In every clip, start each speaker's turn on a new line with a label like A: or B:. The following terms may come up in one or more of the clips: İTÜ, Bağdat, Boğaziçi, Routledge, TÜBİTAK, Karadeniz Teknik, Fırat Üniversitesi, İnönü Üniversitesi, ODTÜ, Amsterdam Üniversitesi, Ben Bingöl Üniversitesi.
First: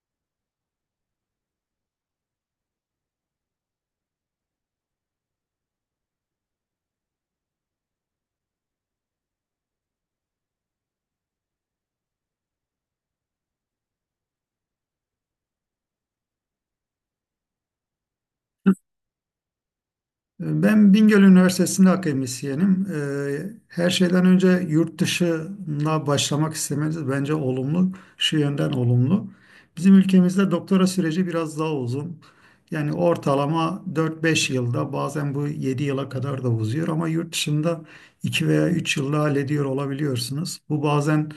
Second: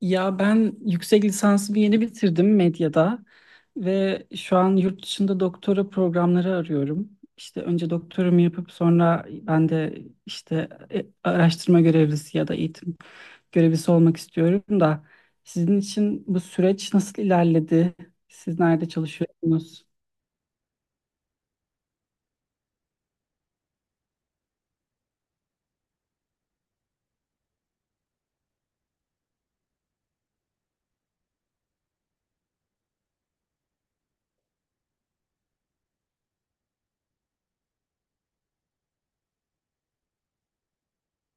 A: Ya ben yüksek lisansımı yeni bitirdim medyada ve şu an yurt dışında doktora programları arıyorum. İşte önce doktorumu yapıp sonra ben de işte araştırma görevlisi ya da eğitim görevlisi olmak istiyorum da sizin için bu süreç nasıl ilerledi? Siz nerede çalışıyorsunuz?
B: Ben Bingöl Üniversitesi'nde akademisyenim. Her şeyden önce yurt dışına başlamak istemeniz bence olumlu, şu yönden olumlu. Bizim ülkemizde doktora süreci biraz daha uzun. Yani ortalama dört beş yılda bazen bu 7 yıla kadar da uzuyor ama yurt dışında 2 veya 3 yılda hallediyor olabiliyorsunuz. Bu bazen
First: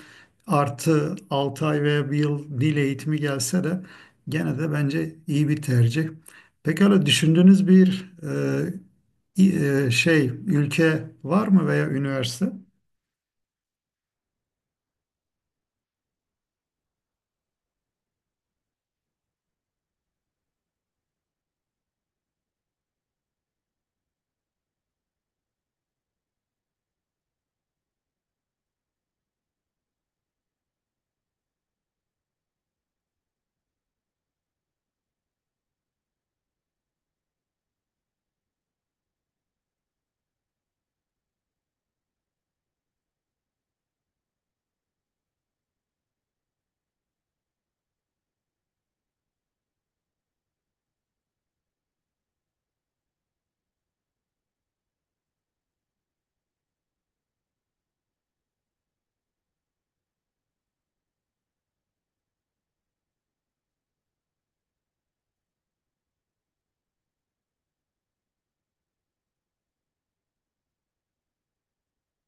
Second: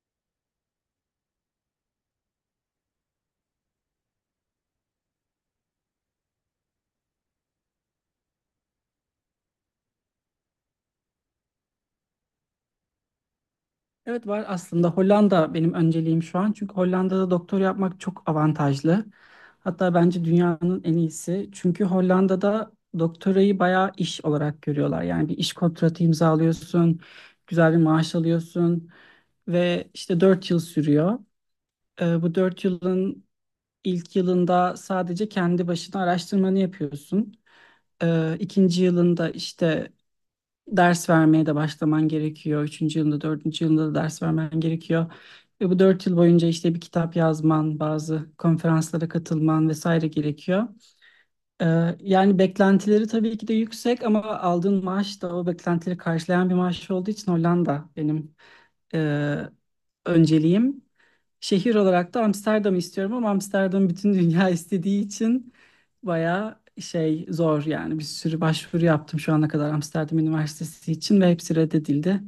B: artı 6 ay veya bir yıl dil eğitimi gelse de gene de bence iyi bir tercih. Pekala düşündüğünüz bir şey ülke var mı veya üniversite?
A: Evet var aslında Hollanda benim önceliğim şu an. Çünkü Hollanda'da doktor yapmak çok avantajlı. Hatta bence dünyanın en iyisi. Çünkü Hollanda'da doktorayı bayağı iş olarak görüyorlar. Yani bir iş kontratı imzalıyorsun, güzel bir maaş alıyorsun ve işte 4 yıl sürüyor. Bu 4 yılın ilk yılında sadece kendi başına araştırmanı yapıyorsun. İkinci yılında işte ders vermeye de başlaman gerekiyor. Üçüncü yılında, dördüncü yılında da ders vermen gerekiyor. Ve bu 4 yıl boyunca işte bir kitap yazman, bazı konferanslara katılman vesaire gerekiyor. Yani beklentileri tabii ki de yüksek ama aldığın maaş da o beklentileri karşılayan bir maaş olduğu için Hollanda benim e, önceliğim. Şehir olarak da Amsterdam'ı istiyorum ama Amsterdam bütün dünya istediği için bayağı şey zor yani bir sürü başvuru yaptım şu ana kadar Amsterdam Üniversitesi için ve hepsi reddedildi.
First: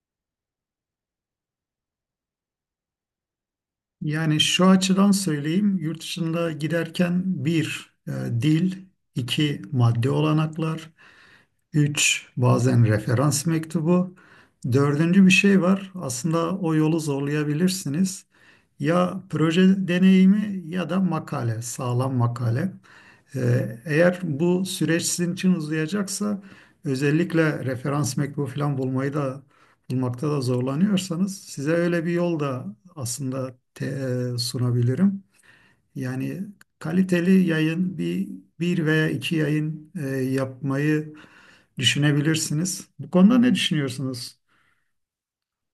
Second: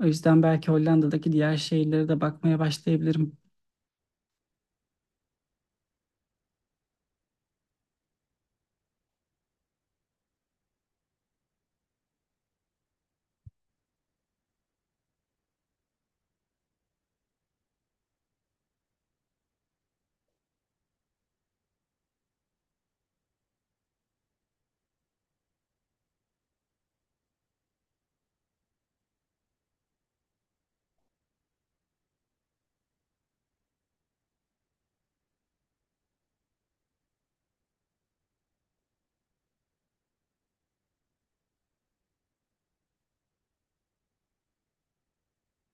A: O yüzden belki Hollanda'daki diğer şehirlere de bakmaya başlayabilirim.
B: Yani şu açıdan söyleyeyim, yurt dışında giderken bir dil, iki maddi olanaklar, üç bazen referans mektubu, dördüncü bir şey var. Aslında o yolu zorlayabilirsiniz. Ya proje deneyimi ya da makale, sağlam makale. Eğer bu süreç sizin için uzayacaksa özellikle referans mektubu falan bulmayı da bulmakta da zorlanıyorsanız size öyle bir yol da aslında sunabilirim. Yani kaliteli yayın bir veya iki yayın yapmayı düşünebilirsiniz. Bu konuda ne düşünüyorsunuz?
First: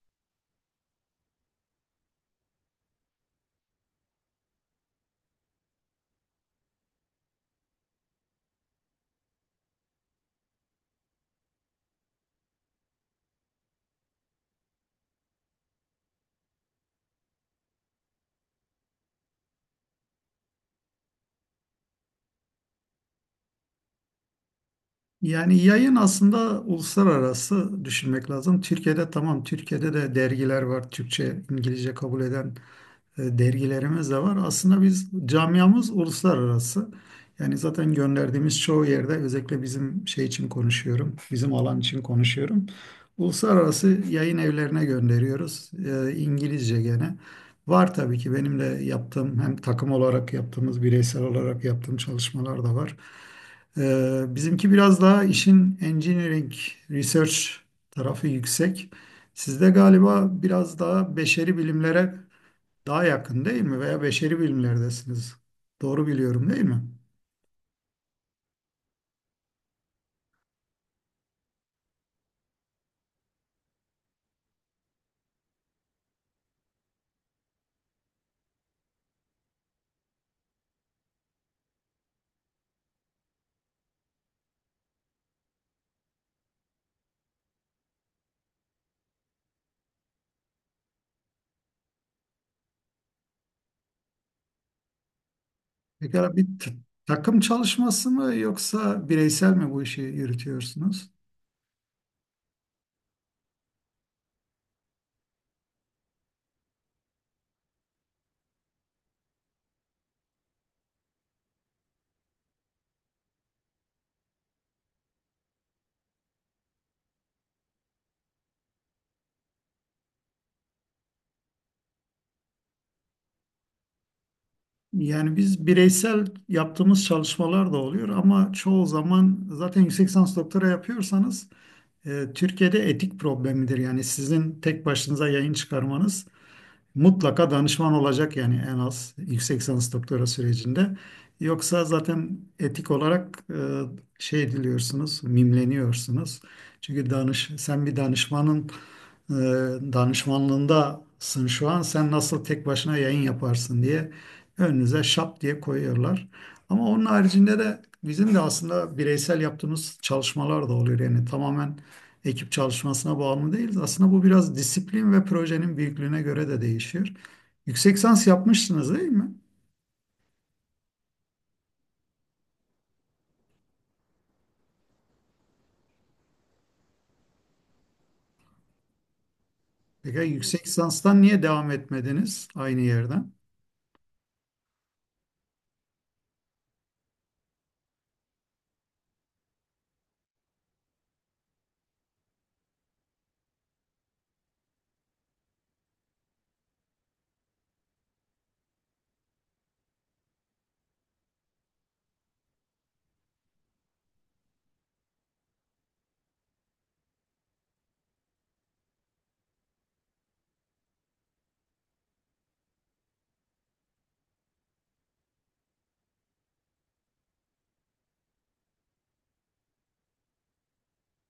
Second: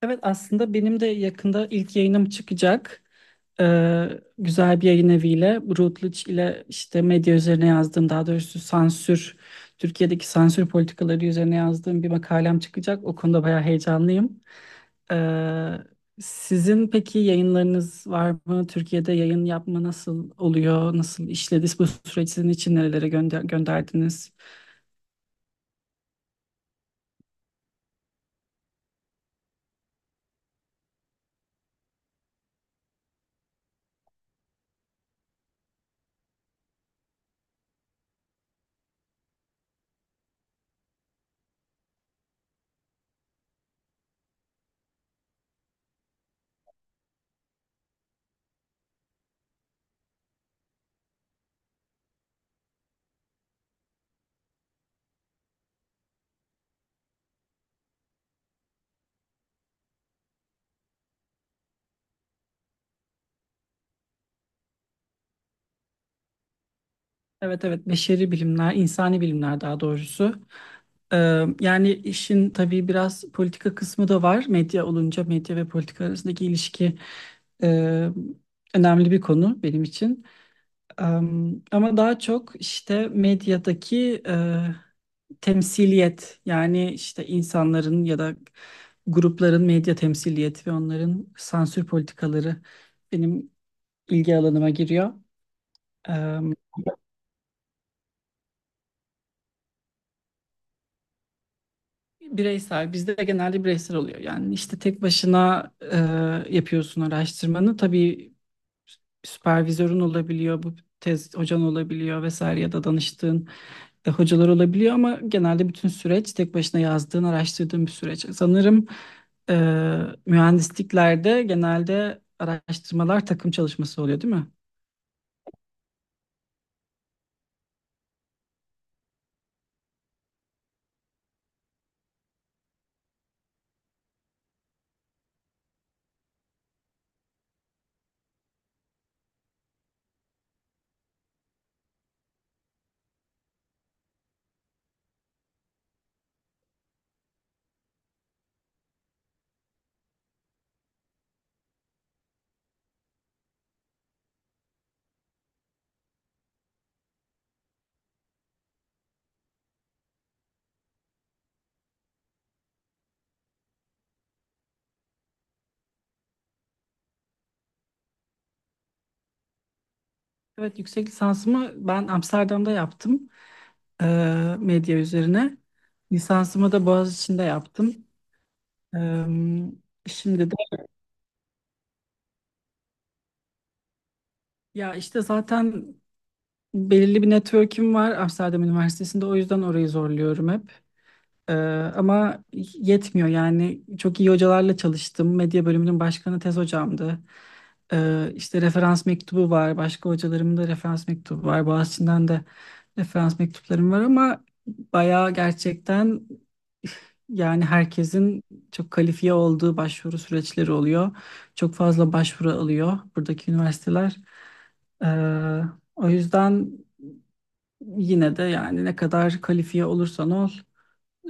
A: Evet aslında benim de yakında ilk yayınım çıkacak. Ee, Güzel bir yayın eviyle Routledge ile işte medya üzerine yazdığım, daha doğrusu sansür, Türkiye'deki sansür politikaları üzerine yazdığım bir makalem çıkacak. O konuda bayağı heyecanlıyım. Ee, Sizin peki yayınlarınız var mı? Türkiye'de yayın yapma nasıl oluyor? Nasıl işledi? Bu süreç sizin için nerelere gönderdiniz?
B: Yani yayın aslında uluslararası düşünmek lazım. Türkiye'de tamam, Türkiye'de de dergiler var, Türkçe, İngilizce kabul eden dergilerimiz de var. Aslında biz camiamız uluslararası. Yani zaten gönderdiğimiz çoğu yerde özellikle bizim şey için konuşuyorum, bizim alan için konuşuyorum. Uluslararası yayın evlerine gönderiyoruz. E, İngilizce gene. Var tabii ki benim de yaptığım hem takım olarak yaptığımız bireysel olarak yaptığım çalışmalar da var. Bizimki biraz daha işin engineering research tarafı yüksek. Sizde galiba biraz daha beşeri bilimlere daha yakın değil mi? Veya beşeri bilimlerdesiniz. Doğru biliyorum değil mi?
A: Evet evet, beşeri bilimler, insani bilimler daha doğrusu. Ee, Yani işin tabii biraz politika kısmı da var. Medya olunca medya ve politika arasındaki ilişki e, önemli bir konu benim için. Ee, Ama daha çok işte medyadaki temsiliyet, yani işte insanların ya da grupların medya temsiliyeti ve onların sansür politikaları benim ilgi alanıma giriyor.
B: Pekala bir takım çalışması mı yoksa bireysel mi bu işi yürütüyorsunuz?
A: Bireysel, bizde de genelde bireysel oluyor. Yani işte tek başına yapıyorsun araştırmanı. Tabii süpervizörün olabiliyor, bu tez hocan olabiliyor vesaire, ya da danıştığın hocalar olabiliyor ama genelde bütün süreç tek başına yazdığın, araştırdığın bir süreç. Sanırım e, mühendisliklerde genelde araştırmalar takım çalışması oluyor, değil mi?
B: Yani biz bireysel yaptığımız çalışmalar da oluyor ama çoğu zaman zaten yüksek lisans doktora yapıyorsanız Türkiye'de etik problemidir. Yani sizin tek başınıza yayın çıkarmanız mutlaka danışman olacak yani en az yüksek lisans doktora sürecinde. Yoksa zaten etik olarak şey ediliyorsunuz, mimleniyorsunuz. Çünkü sen bir danışmanın e, danışmanlığındasın şu an. Sen nasıl tek başına yayın yaparsın diye önünüze şap diye koyuyorlar. Ama onun haricinde de bizim de aslında bireysel yaptığımız çalışmalar da oluyor. Yani tamamen ekip çalışmasına bağımlı değiliz. Aslında bu biraz disiplin ve projenin büyüklüğüne göre de değişiyor. Yüksek lisans yapmışsınız değil mi?
A: Evet, yüksek lisansımı ben Amsterdam'da yaptım, e, medya üzerine. Lisansımı da Boğaziçi'nde yaptım. E,
B: Peki
A: şimdi de
B: yüksek lisanstan niye devam etmediniz aynı yerden?
A: ya işte zaten belirli bir network'üm var Amsterdam Üniversitesi'nde, o yüzden orayı zorluyorum hep. Ee, ama yetmiyor yani, çok iyi hocalarla çalıştım. Medya bölümünün başkanı tez hocamdı. İşte referans mektubu var. Başka hocalarımın da referans mektubu var. Boğaziçi'nden de referans mektuplarım var ama bayağı gerçekten, yani herkesin çok kalifiye olduğu başvuru süreçleri oluyor. Çok fazla başvuru alıyor buradaki üniversiteler. Ee, o yüzden yine de yani ne kadar kalifiye olursan ol.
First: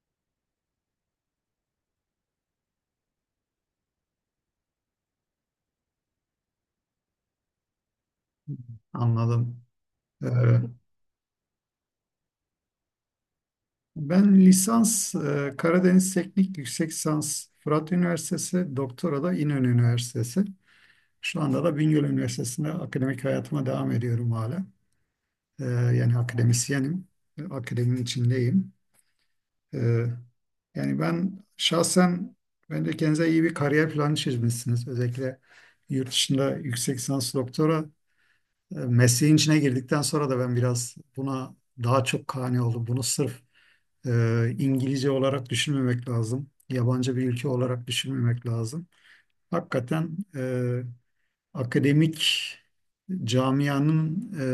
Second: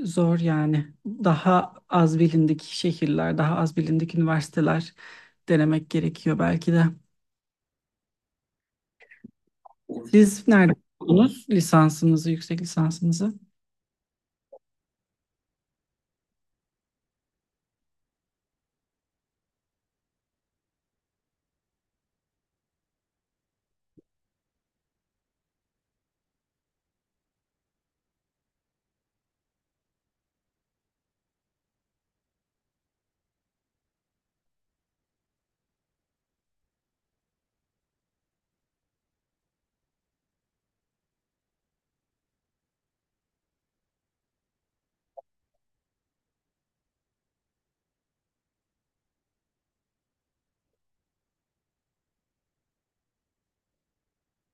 A: Zor yani. Daha az bilindik şehirler, daha az bilindik üniversiteler denemek gerekiyor belki de.
B: Anladım. Ee,
A: Siz nerede okudunuz lisansınızı, yüksek lisansınızı?
B: ben lisans Karadeniz Teknik Yüksek Lisans Fırat Üniversitesi, doktora da İnönü Üniversitesi. Şu anda da Bingöl Üniversitesi'nde akademik hayatıma devam ediyorum hala. Yani akademisyenim, akademinin içindeyim. Ee, yani ben şahsen bence kendinize iyi bir kariyer planı çizmişsiniz. Özellikle yurt dışında yüksek lisans doktora mesleğin içine girdikten sonra da ben biraz buna daha çok kani oldum. Bunu sırf e, İngilizce olarak düşünmemek lazım. Yabancı bir ülke olarak düşünmemek lazım. Hakikaten akademik camianın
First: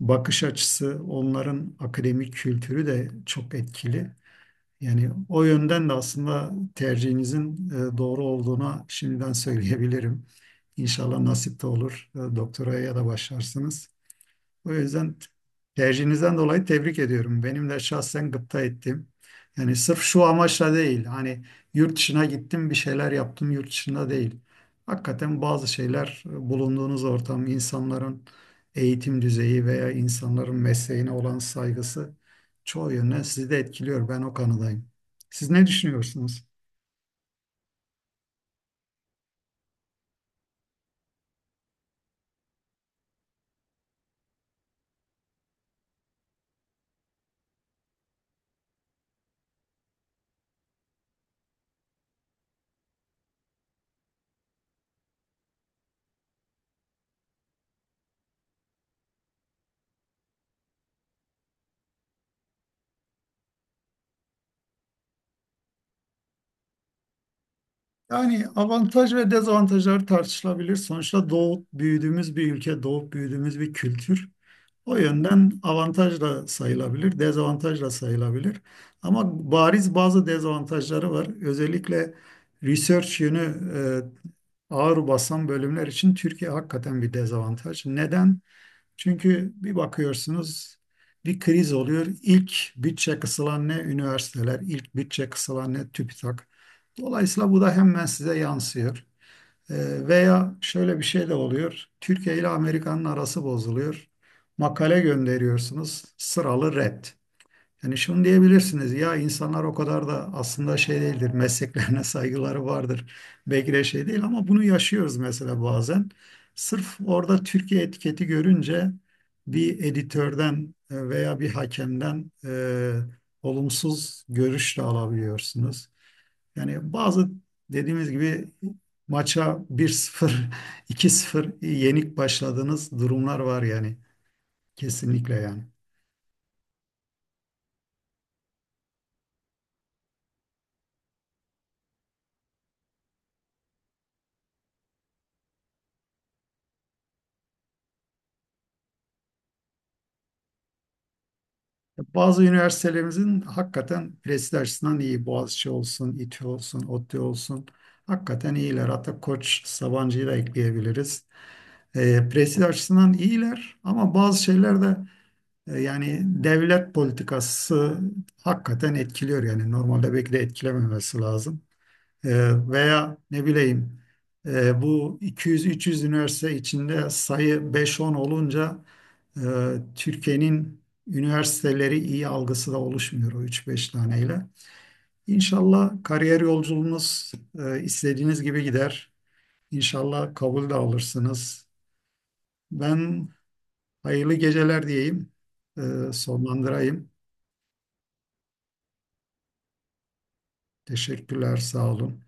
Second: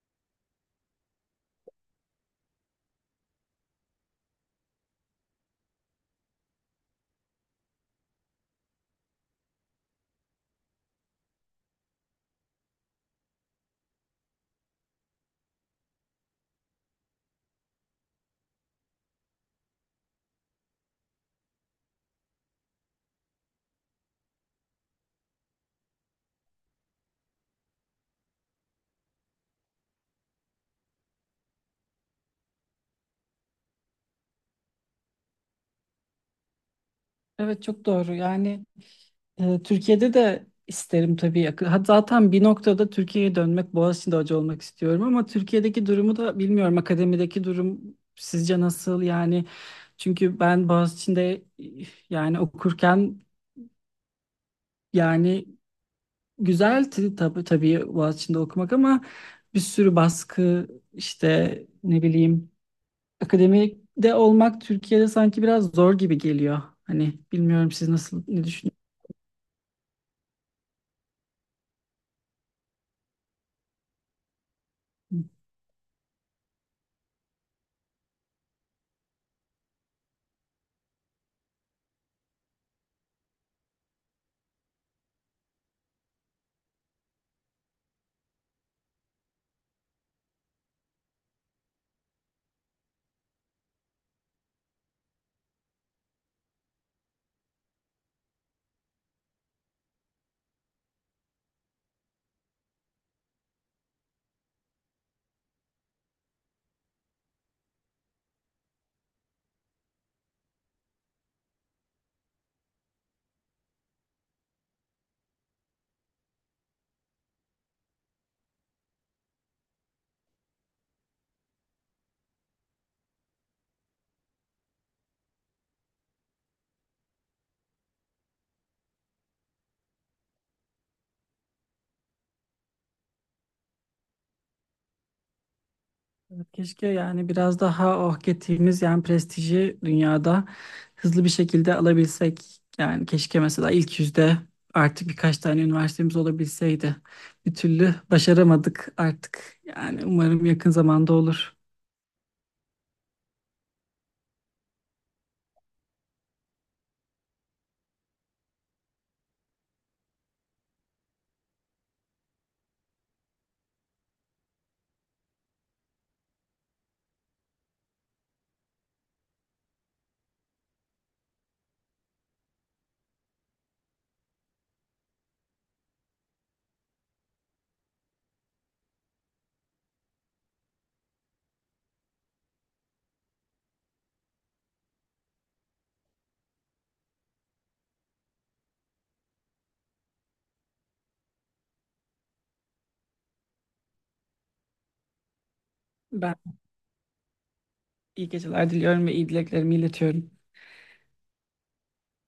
B: bakış açısı, onların akademik kültürü de çok etkili. Yani o yönden de aslında tercihinizin doğru olduğuna şimdiden söyleyebilirim. İnşallah nasip de olur. Doktoraya da başlarsınız. O yüzden tercihinizden dolayı tebrik ediyorum. Benim de şahsen gıpta ettim. Yani sırf şu amaçla değil. Hani yurt dışına gittim bir şeyler yaptım yurt dışında değil. Hakikaten bazı şeyler bulunduğunuz ortam, insanların eğitim düzeyi veya insanların mesleğine olan saygısı çoğu yönden sizi de etkiliyor. Ben o kanadayım. Siz ne düşünüyorsunuz?
A: Evet çok doğru. Yani Türkiye'de de isterim tabii. Ha, zaten bir noktada Türkiye'ye dönmek, Boğaziçi'nde hoca olmak istiyorum ama Türkiye'deki durumu da bilmiyorum. Akademideki durum sizce nasıl? Yani. Çünkü ben Boğaziçi'nde, yani okurken, yani güzeldi tabii tabii Boğaziçi'nde okumak ama bir sürü baskı işte, ne bileyim, akademide olmak Türkiye'de sanki biraz zor gibi geliyor. Hani bilmiyorum siz nasıl ne.
B: Yani avantaj ve dezavantajlar tartışılabilir. Sonuçta doğup büyüdüğümüz bir ülke, doğup büyüdüğümüz bir kültür. O yönden avantaj da sayılabilir, dezavantaj da sayılabilir. Ama bariz bazı dezavantajları var. Özellikle research yönü ağır basan bölümler için Türkiye hakikaten bir dezavantaj. Neden? Çünkü bir bakıyorsunuz bir kriz oluyor. İlk bütçe kısılan ne üniversiteler, ilk bütçe kısılan ne TÜBİTAK. Dolayısıyla bu da hemen size yansıyor. Veya şöyle bir şey de oluyor. Türkiye ile Amerika'nın arası bozuluyor. Makale gönderiyorsunuz, sıralı red. Yani şunu diyebilirsiniz ya insanlar o kadar da aslında şey değildir, mesleklerine saygıları vardır. Belki de şey değil ama bunu yaşıyoruz mesela bazen. Sırf orada Türkiye etiketi görünce bir editörden veya bir hakemden olumsuz görüş de alabiliyorsunuz. Yani bazı dediğimiz gibi maça 1-0, 2-0 yenik başladığınız durumlar var yani. Kesinlikle yani.
A: Keşke yani biraz daha oh ettiğimiz, yani prestiji dünyada hızlı bir şekilde alabilsek. Yani keşke mesela ilk 100'de artık birkaç tane üniversitemiz olabilseydi. Bir türlü başaramadık artık. Yani umarım yakın zamanda olur.
B: Bazı üniversitelerimizin hakikaten prestij açısından iyi. Boğaziçi olsun, İTÜ olsun, ODTÜ olsun. Hakikaten iyiler. Hatta Koç Sabancı'yı da ekleyebiliriz. E, prestij açısından iyiler ama bazı şeyler de yani devlet politikası hakikaten etkiliyor yani. Normalde belki de etkilememesi lazım. Veya ne bileyim bu 200-300 üniversite içinde sayı 5-10 olunca e, Türkiye'nin üniversiteleri iyi algısı da oluşmuyor o 3-5 taneyle. İnşallah kariyer yolculuğunuz istediğiniz gibi gider. İnşallah kabul de alırsınız. Ben hayırlı geceler diyeyim, e,
A: Ben
B: sonlandırayım.
A: iyi geceler diliyorum ve iyi dileklerimi iletiyorum.
B: Teşekkürler, sağ olun.